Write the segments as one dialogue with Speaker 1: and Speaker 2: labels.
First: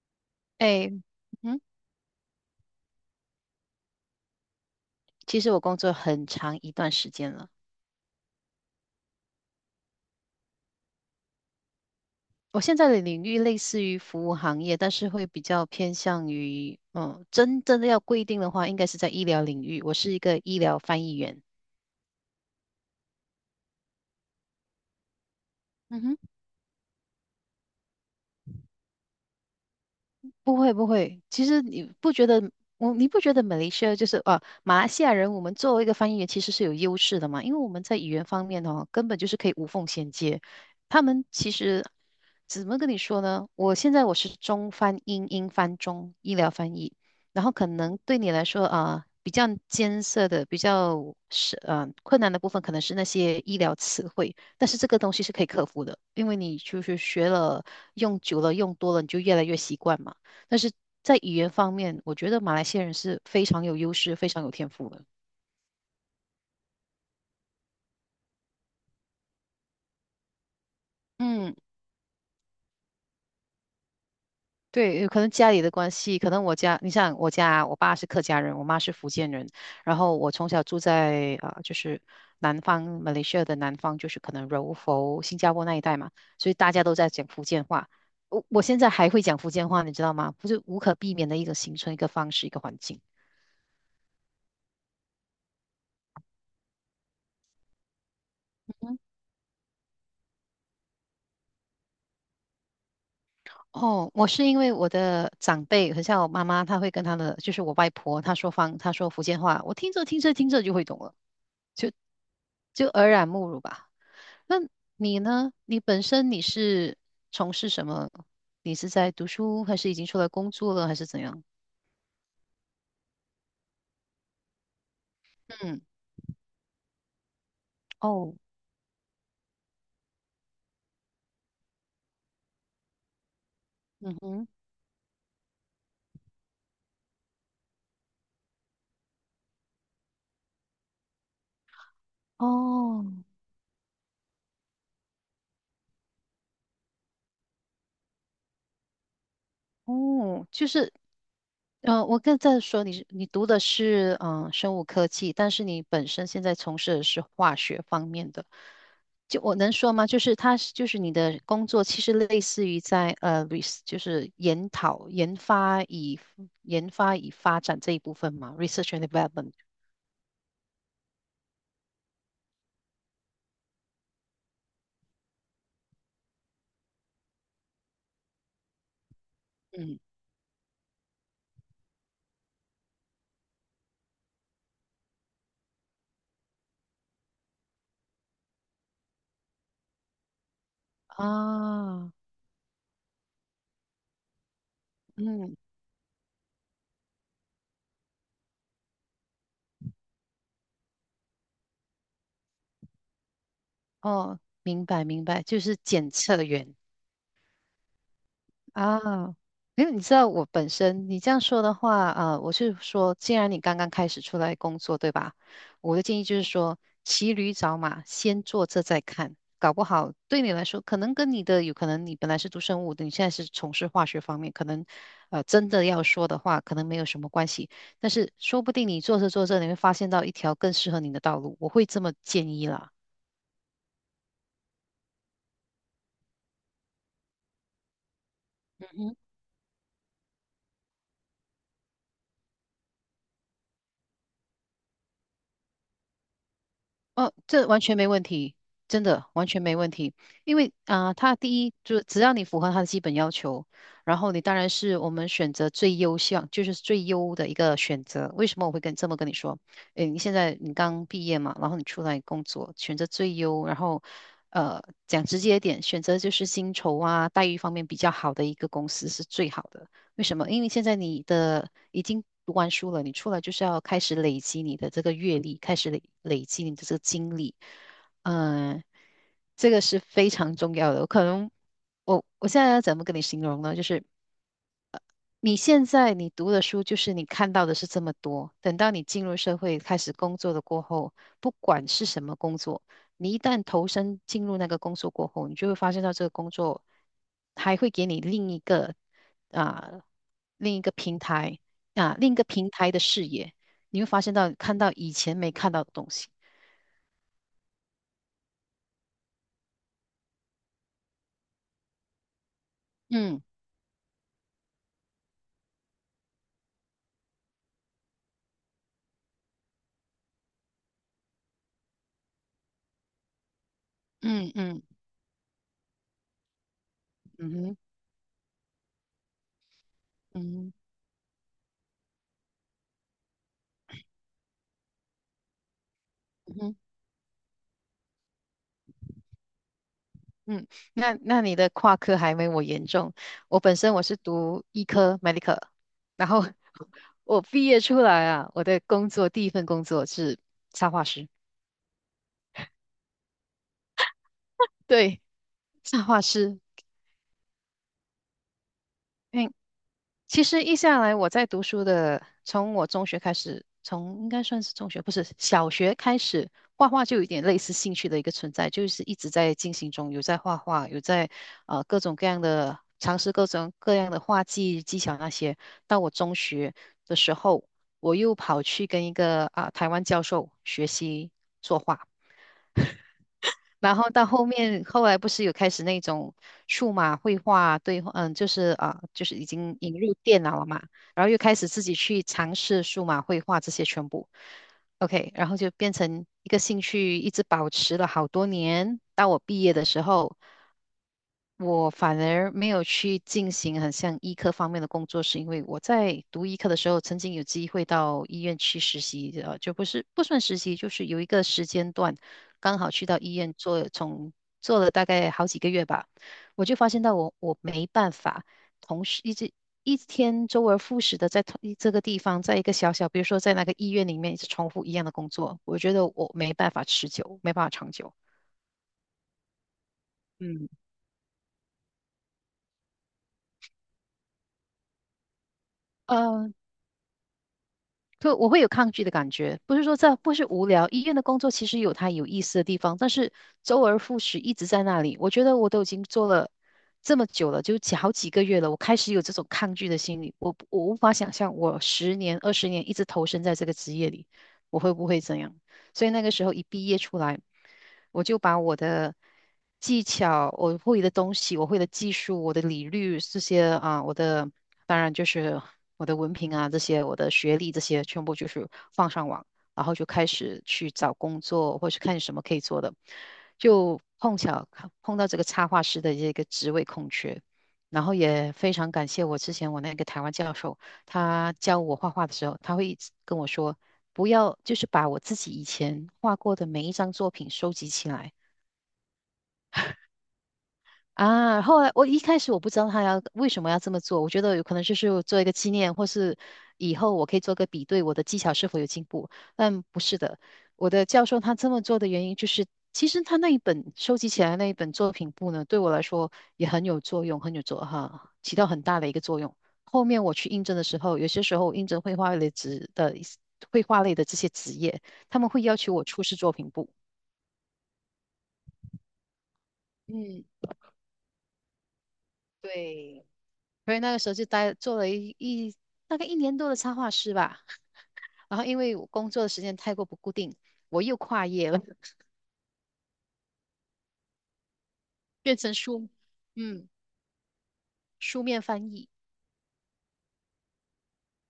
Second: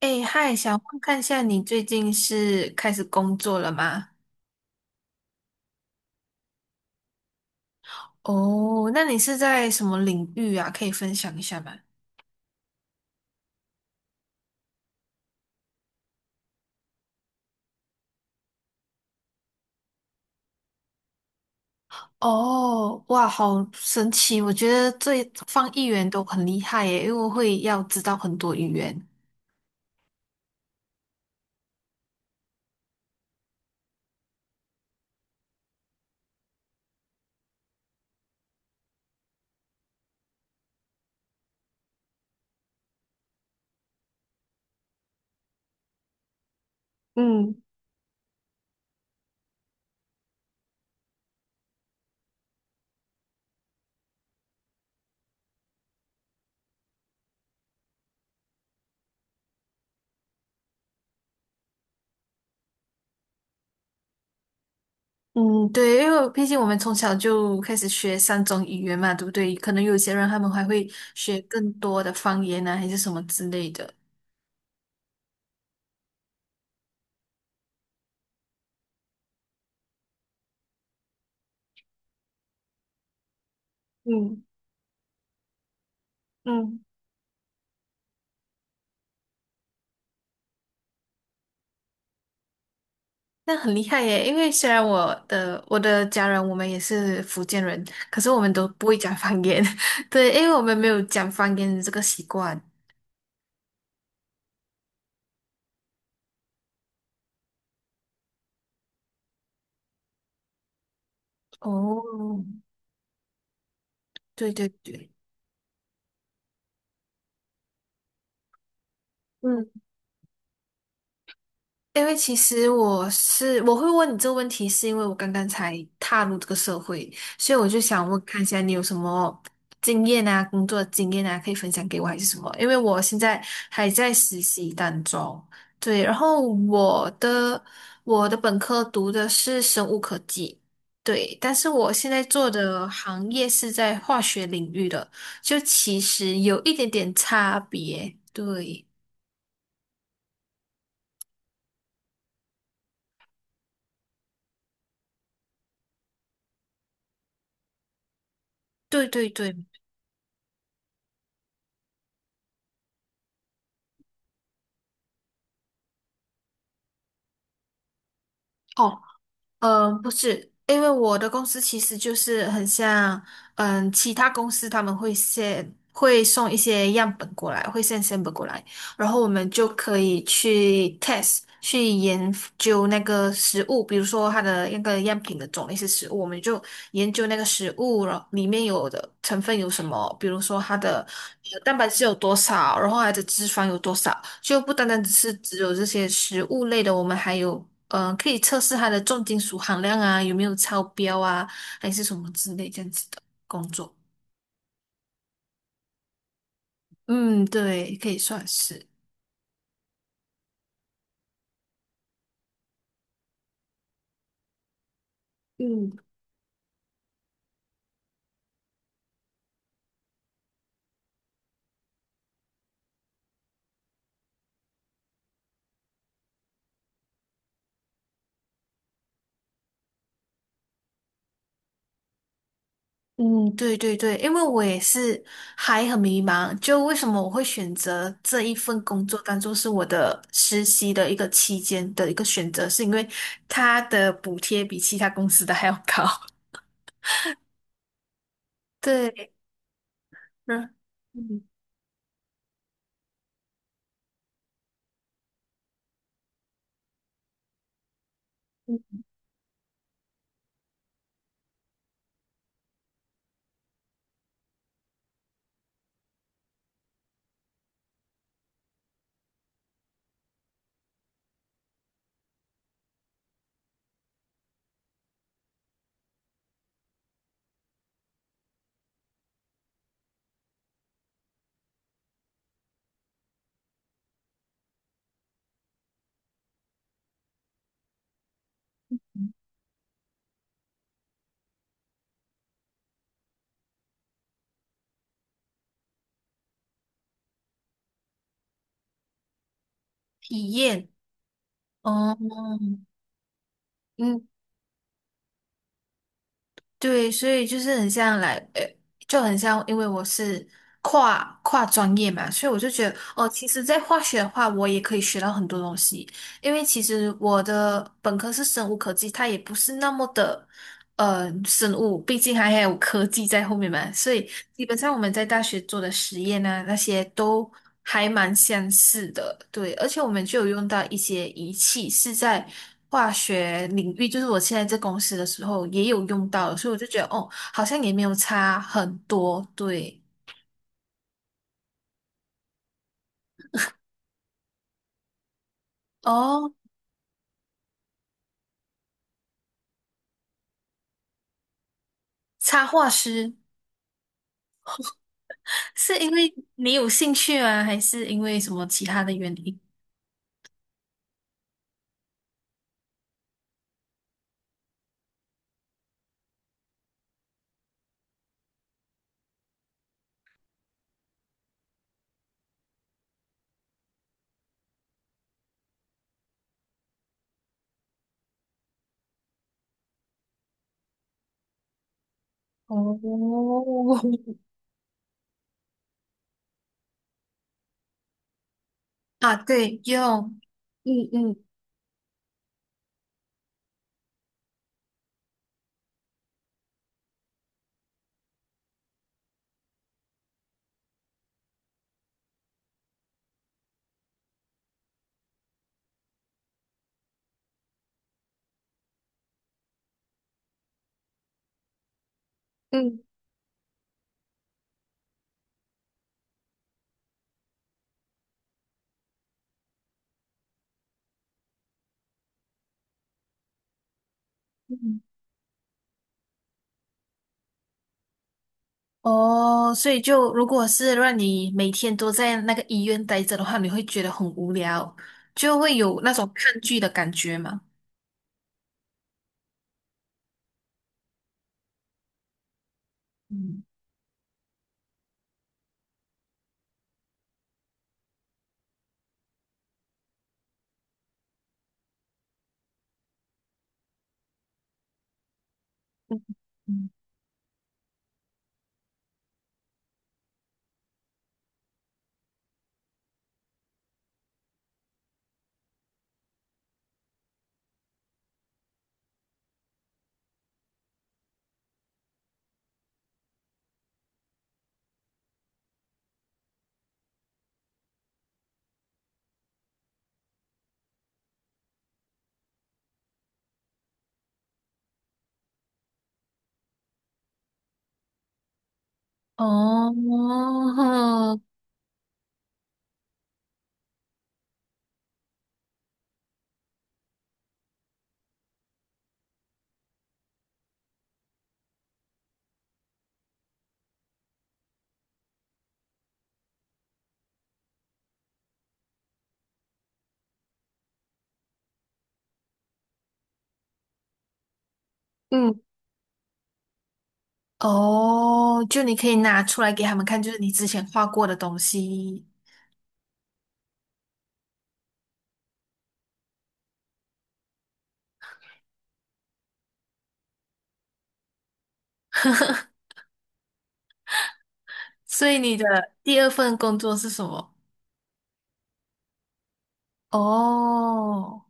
Speaker 1: 哎，嗨，想
Speaker 2: 哎，
Speaker 1: 问看一下
Speaker 2: 嗯，
Speaker 1: 你最近是开始工作了吗？
Speaker 2: 其实我工作很长一段时间了。
Speaker 1: 哦，那你是在什么领域啊？可以分享一下吗？
Speaker 2: 我现在的领域类似于服务行业，但是会比较偏向于，真正的要规定的话，应该是在医疗领域。我是一个医疗翻译员。
Speaker 1: 哦，哇，好神奇！我觉得这方议
Speaker 2: 嗯
Speaker 1: 员
Speaker 2: 哼。
Speaker 1: 都很厉害耶，因为会要知道很多语言。
Speaker 2: 不会不会，其实你不觉得我你不觉得马来西亚就是啊马来西亚人，我们作为一个翻译员其实是有优势的嘛，因为我们在语言方面哦，根本就是可以无缝衔接。他们其实怎么跟你说呢？我现在我是中翻英，英翻中，医疗翻译，然后
Speaker 1: 嗯
Speaker 2: 可能对你来说啊、比较艰涩的、比较是困难的部分，可能是那些医疗词汇。但是这个东西是可以克服的，因为你就是学了，用久了，用多了，你就越来越习惯嘛。但是在语言方面，我觉得马来西亚人是非常有优势、非常有天赋的。
Speaker 1: 嗯，对，因为毕竟我们从小就开始学三种语言嘛，对不对？可能有些人他们还会学
Speaker 2: 嗯，
Speaker 1: 更多的方言啊，还是什么之类的。
Speaker 2: 对，有可能家里的关系，可能我家，你像我家，我爸是客家人，我妈是福建人，然后我从小住在就是南方，马来西亚的南方，就是可
Speaker 1: 嗯
Speaker 2: 能柔佛、新加坡那一带嘛，所以大
Speaker 1: 嗯。
Speaker 2: 家都在讲福建话。我现在还会讲福建话，你知道吗？不是无可避免的一个形成一个方式，一个环境。
Speaker 1: 那很厉害耶，因为虽然我的家人我们也是福建人，可是我们都不会讲方言，对，因为我们没有讲方言的这个习惯。
Speaker 2: 哦，我是因为我的长辈，很像我妈妈，她会跟她的，就是我外婆，她说福建话，我听着就会懂了，
Speaker 1: 哦，
Speaker 2: 就耳濡目染吧。
Speaker 1: 对
Speaker 2: 那
Speaker 1: 对对，
Speaker 2: 你呢？你本身你是从事什么？你是在读书，还
Speaker 1: 嗯。
Speaker 2: 是已经出来工作了，还是怎样？
Speaker 1: 因为其实我会问你这个问题，是因为我刚刚才
Speaker 2: 嗯，
Speaker 1: 踏入这个社会，所以我就想问
Speaker 2: 哦，
Speaker 1: 看一下你有什么经验啊，工作经验啊，可以分享给我还是什么？因为我现在还在
Speaker 2: 嗯
Speaker 1: 实
Speaker 2: 哼，
Speaker 1: 习当中，对，然后我的本科读的是生物科技，对，但是我现在做的
Speaker 2: 哦，
Speaker 1: 行业是在化学领域的，就其实有一点点差别，对，
Speaker 2: 哦，我刚在说你是你读的是生物科技，但是你本身现在从事的是化学方面的，
Speaker 1: 对对
Speaker 2: 就
Speaker 1: 对。
Speaker 2: 我能说吗？就是它是就是你的工作其实类似于在呃 res 就是研讨研发以研发以发展这一部分嘛，research
Speaker 1: 哦。
Speaker 2: and development。
Speaker 1: 嗯，不是，因为我的公司其实就是很像，其他公司他们会先会送一些样本过来，会先 s a m 过来，然后我们就可
Speaker 2: 嗯，
Speaker 1: 以去 test 去研究那个食物，比如说它的那个样品的种类是食物，我们就研究那个食物了里面有的成分有什么，比如说它的蛋白质
Speaker 2: 啊，
Speaker 1: 有多少，然后它的脂肪有多少，就不单单只是
Speaker 2: 嗯，
Speaker 1: 只有这些食物类的，我们还有可以测试它的重金属含量啊，有没有超标啊，还是什么之类这样子的工作。
Speaker 2: 哦，明白明白，就是检测员。
Speaker 1: 嗯，对，可以算是。
Speaker 2: 啊，因为你知道我本身，你这样说的话，啊，我是说，既然你刚刚开始出来工作，对吧？我的
Speaker 1: 嗯。
Speaker 2: 建议就是说，骑驴找马，先做这再看，搞不好对你来说，可能跟你的有可能，你本来是读生物的，你现在是从事化学方面，可能，真的要说的话，可能没有什么关系，但是说不定你做着做着，你会发现到一条更适合你的道路，我会这么建议啦。
Speaker 1: 嗯，对对对，因为我也是还很迷茫，就为什么我会选择这一份工作当做是我的实习的一个期间的一个选择，是因为它的补贴比其他公司的还要高。
Speaker 2: 哦，这完全没问题，真的
Speaker 1: 对，
Speaker 2: 完全没问题。因
Speaker 1: 嗯
Speaker 2: 为啊、他
Speaker 1: 嗯，
Speaker 2: 第一就是只要你符合他的基本要求，然后你当然是我们选择最优项，就是最优的一个选择。为什么我会这么跟你说？诶，你现在你刚毕业嘛，然后你出来工作，选择最优，然后讲直接一点，选择就是薪酬啊、待遇方面比较好的一个公司是最好的。为什么？因为现在你的已经读完书了，你出来就是要开始累积你的这个阅历，开始累积你的这个经历。嗯，这个是非常重要的。我可能我我现在要怎么跟你形容呢？就是你现在你读的书就是你看到的是这么多，等到你进入社会开始工作的过后，不管是什么工作，你一旦投身进入那个工作过后，你就会发现到这个工作还会给你啊、
Speaker 1: 体
Speaker 2: 另一
Speaker 1: 验，
Speaker 2: 个平台
Speaker 1: 哦，
Speaker 2: 啊、另一个平台的视野，你会发
Speaker 1: 嗯，
Speaker 2: 现到看到以前没看到的东西。
Speaker 1: 对，所以就是很像来，就很像，因为我是跨专业嘛，所以我就觉得，哦，
Speaker 2: 嗯
Speaker 1: 其实，在化学的话，我也可以学到很多东西，因为其实我的本科是生物科技，它也不是那么的，生物，毕竟还有科技在后面嘛，所以
Speaker 2: 嗯
Speaker 1: 基本
Speaker 2: 嗯
Speaker 1: 上我们在大学做的实验呢，那些都
Speaker 2: 嗯哼
Speaker 1: 还蛮相似的，对，而且我们就有用
Speaker 2: 嗯
Speaker 1: 到
Speaker 2: 哼
Speaker 1: 一些仪器，是在化学领域，就是我现在在公司的时候也有用到
Speaker 2: 嗯
Speaker 1: 的所以
Speaker 2: 哼。
Speaker 1: 我就觉得哦，好像也没有差很多，对，
Speaker 2: 嗯，那那你的跨科还没我严重。我本身我是读医科 medical，然后
Speaker 1: 哦，
Speaker 2: 我毕业出来啊，我的第一份工作是插画师。
Speaker 1: 插画师
Speaker 2: 对，
Speaker 1: 是
Speaker 2: 插
Speaker 1: 因
Speaker 2: 画
Speaker 1: 为
Speaker 2: 师，
Speaker 1: 你有兴趣吗？还是因为什么其他的原
Speaker 2: 因
Speaker 1: 因？
Speaker 2: 其实一下来，我在读书的，从应该算是中学，不是小学开始，画画就有点类似兴趣的一个存在，就是一直在进行中，有在画画，有在各种各样的尝试各种各样的画技技巧那些。到我中学的时候，我又跑去跟一个台湾教授学习作画。
Speaker 1: 哦，
Speaker 2: 然后到后面，后来不是有开始那种数码绘画对话嗯，就是啊，就是
Speaker 1: 啊，
Speaker 2: 已经
Speaker 1: 对，
Speaker 2: 引入
Speaker 1: 用，
Speaker 2: 电脑了嘛，
Speaker 1: 嗯
Speaker 2: 然后又
Speaker 1: 嗯
Speaker 2: 开始自己去尝试数码绘画这些全部，OK，然后就变成一个兴趣，一直保持了好多年。到我毕业的时候，我反而没有去进行很像医科方面的工作，是因为我在读医科的时候，曾经有机会到医院去实习，就不是不算实习，就是有一个时间段。刚好
Speaker 1: 嗯。
Speaker 2: 去到医院做，从做了大概好几个月吧，我就发现到我没办法同时一直一天周而复始的在同这个地方，在一个小小，比如说在那个医院里面一直重复一
Speaker 1: 嗯
Speaker 2: 样的工作，我觉得我没办法持久，没办法长久。
Speaker 1: 哦，所以就如果
Speaker 2: 嗯，
Speaker 1: 是让你每天都在那个医院待着的话，你会觉得很无聊，就会有那种
Speaker 2: 呃，
Speaker 1: 抗拒的感觉嘛。
Speaker 2: 就我会有抗拒的感觉，不是说这不是无聊，医院的工作其实有它有意思的地方，但是
Speaker 1: 嗯
Speaker 2: 周而复始一直在那里，我觉得我都已经做了这么久了，好几个月了，我开始有这种抗拒的心理，我无法想象我十年二十年一直投身在这个职业里，我会不会怎样？所以
Speaker 1: 嗯
Speaker 2: 那个时候一毕
Speaker 1: 嗯，
Speaker 2: 业出来，我就把我的。技巧，我会的东西，我会的技术，我的理律这些啊，我的当然就是我的文凭啊，这些我的学历这些全部就是放上网，然后就开始去找工作，或是看什么可以做的，就碰巧看碰到这个插画师的这个职位空缺，然后也非常感谢我之前我那个台湾教授，他教我画画的时候，他会一直跟我说。不要，就是把我自己以前画过的每一张作品收集起来，
Speaker 1: 哦，
Speaker 2: 啊，后来我一开始不知道他为什么要这么做，我觉得有可能就是做一个纪念，或是以后我可以做个比对，我的技巧是否有进步。但不是的，我的教授他这么做的原因就是，其实他那一本收集起来那一本作品簿呢，对我来说也很有作用，很有作哈，起到很大的一个作用。后面我去应征的时候，有些时候我应征绘画类的这些职业，他们
Speaker 1: 嗯
Speaker 2: 会要求我出示作品簿。
Speaker 1: 哦，就你可以拿出来给他们看，就是
Speaker 2: 嗯，
Speaker 1: 你之前画过的东西。
Speaker 2: 对，所以那个时候就做了大概一年多的插画师吧。然后因为我工作的时间太过不固定，我又跨业了，
Speaker 1: 所以你
Speaker 2: 变成
Speaker 1: 的
Speaker 2: 书，
Speaker 1: 第二份工
Speaker 2: 嗯，
Speaker 1: 作是什么？
Speaker 2: 书面翻译，
Speaker 1: 哦，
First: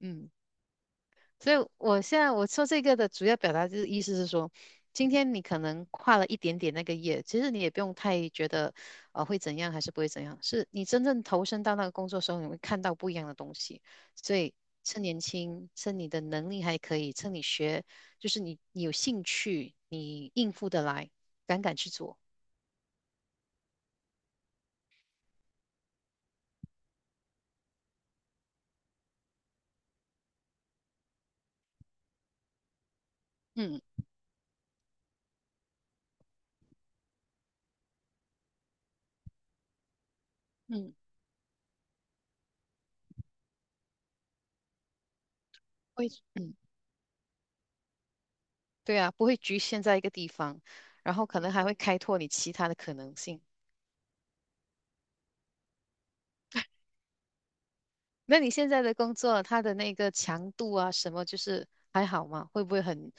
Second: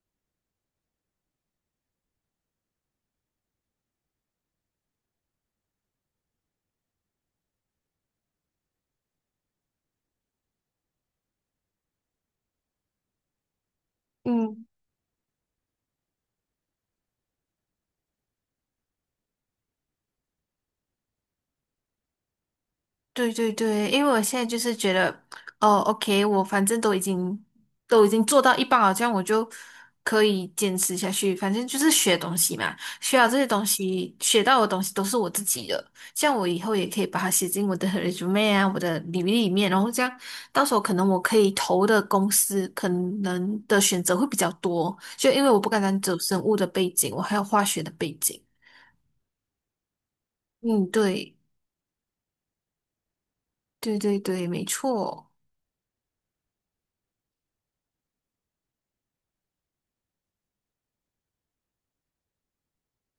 Speaker 2: 嗯，所以我现在我说这个的主要表达就是意思是说，今天你可能跨了一点点那个业，其实你也不用太觉得会怎样还是不会怎样，是你真正投身到那个工作的时候，你会看到不一样的东西。所以
Speaker 1: 嗯
Speaker 2: 趁年轻，趁你的能力还可以，趁你学，就是你有兴趣，你应付得来，敢敢去做。
Speaker 1: 对对对，因为我现在就是觉得，哦，OK，我反正都已经做到一半了，这样我就可以坚持下去。反正就是学东西嘛，学好这些东
Speaker 2: 嗯，
Speaker 1: 西，学到的东西都是我自己的，像我以后也可以把它写进我的 resume 啊，我的履历里面，然后这样到时候可
Speaker 2: 嗯，
Speaker 1: 能我可以投的公司可能的选择会比较多，就因为我不单单
Speaker 2: 会，
Speaker 1: 走生物
Speaker 2: 嗯，
Speaker 1: 的背景，我还有化学的背景。
Speaker 2: 对啊，不会局限在一个地方，
Speaker 1: 嗯，
Speaker 2: 然后
Speaker 1: 对
Speaker 2: 可能还会开拓你其他的可能性。
Speaker 1: 对对对，没错。
Speaker 2: 那你现在的工作，它的那个强度啊，什么就是还好吗？会不会很？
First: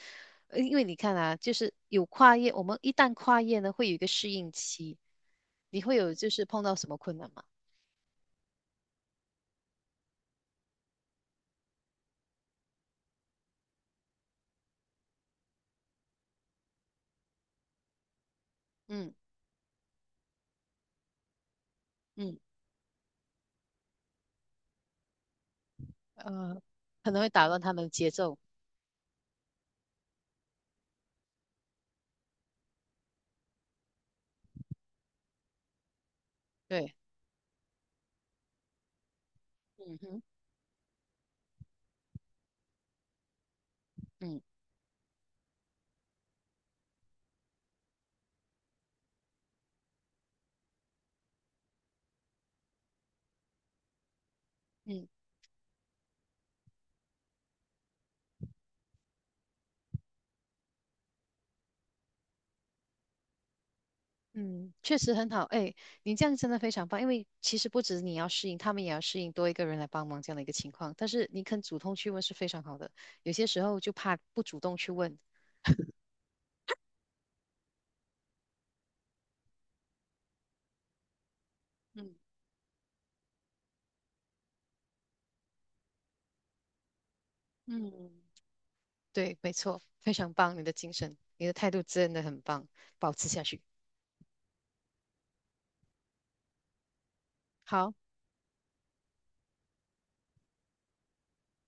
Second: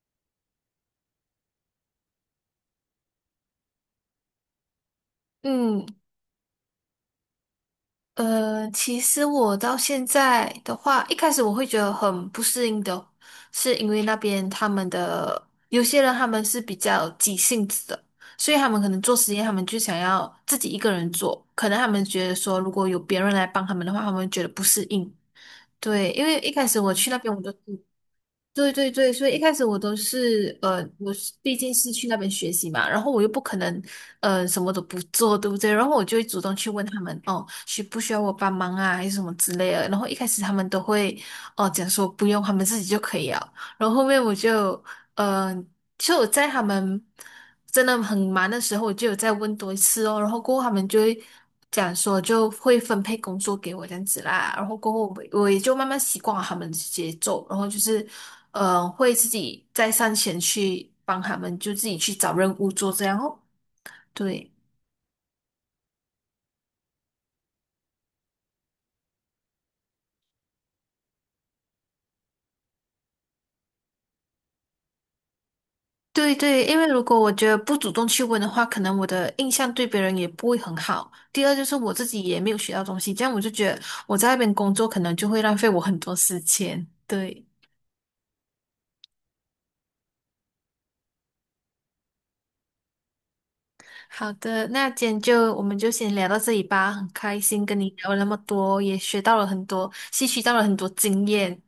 Speaker 2: 因为你看啊，就是有跨业，我们一旦跨业呢，会有一个适应期，你
Speaker 1: 嗯。
Speaker 2: 会有就是碰到什么困难吗？
Speaker 1: 其实我到现在的话，一开始我会觉得很不适应的，是因为那边他们的有些人他们是比较急性子的，所以他们可能
Speaker 2: 嗯，
Speaker 1: 做实验，他们就想要自己一个人做，可能他们觉得
Speaker 2: 嗯，
Speaker 1: 说如果有别人来帮他们的话，他们会觉得不适应。对，因为一
Speaker 2: 呃，
Speaker 1: 开始我去
Speaker 2: 可
Speaker 1: 那
Speaker 2: 能会
Speaker 1: 边，我
Speaker 2: 打
Speaker 1: 都是
Speaker 2: 乱他们的节奏。
Speaker 1: 对对对，所以一开始我都是我是毕竟是去那边学习嘛，然后我又不可能什么都不做，对不对？然后我就会主动去问
Speaker 2: 对，
Speaker 1: 他们哦，需不需要我帮忙啊，还是什么之类的。
Speaker 2: 嗯
Speaker 1: 然后一
Speaker 2: 哼，
Speaker 1: 开始他们都会哦、讲说不用，他们自己就可以了。然后后面我
Speaker 2: 嗯，
Speaker 1: 就嗯。其实我在他们真的很忙的时候，我就有再问多一次哦，然后过后他们就会讲说就会分配工作给我这样子啦，然后过后
Speaker 2: 嗯，
Speaker 1: 我也就慢慢习惯了他们的节奏，然后就是会自己再上前去帮他们，就自己去找任务做这样哦，对。
Speaker 2: 嗯，确实很好。哎，你这样真的非常棒，因为其实不止你要适应，他们也要适应多一个人来帮忙这样的一个情况。但是你肯主动去问是非常好的，有些时候就怕不主动去问。
Speaker 1: 对对，因为如果我觉得不主动去问的话，可能我的印象对别人也不会很好。第二就是我自
Speaker 2: 嗯。
Speaker 1: 己也没有学到东西，这样我就觉得我在那边工作可能就会浪费我很多时间。对。
Speaker 2: 嗯，对，没错，非常棒，你的精神，你的态度真的很棒，保持下去。
Speaker 1: 好的，那今天就我们就先聊到这里吧。很开心跟你
Speaker 2: 好，
Speaker 1: 聊了那么多，也学到了很多，吸取到了很多经验。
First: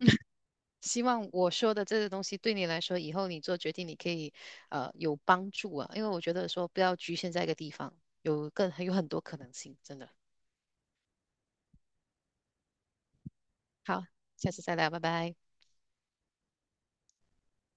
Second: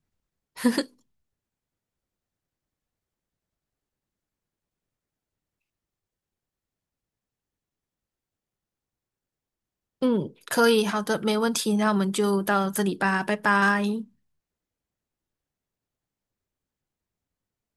Speaker 2: 希望我说的这个东西对你来说，以后你做决定，你可以有帮助啊，因为我觉得说不要局限在一个地方，有很多可能性，真的。
Speaker 1: 嗯，可以，好的，没问题。那我们就到这里吧，拜
Speaker 2: 好，
Speaker 1: 拜。
Speaker 2: 下次再聊，拜拜。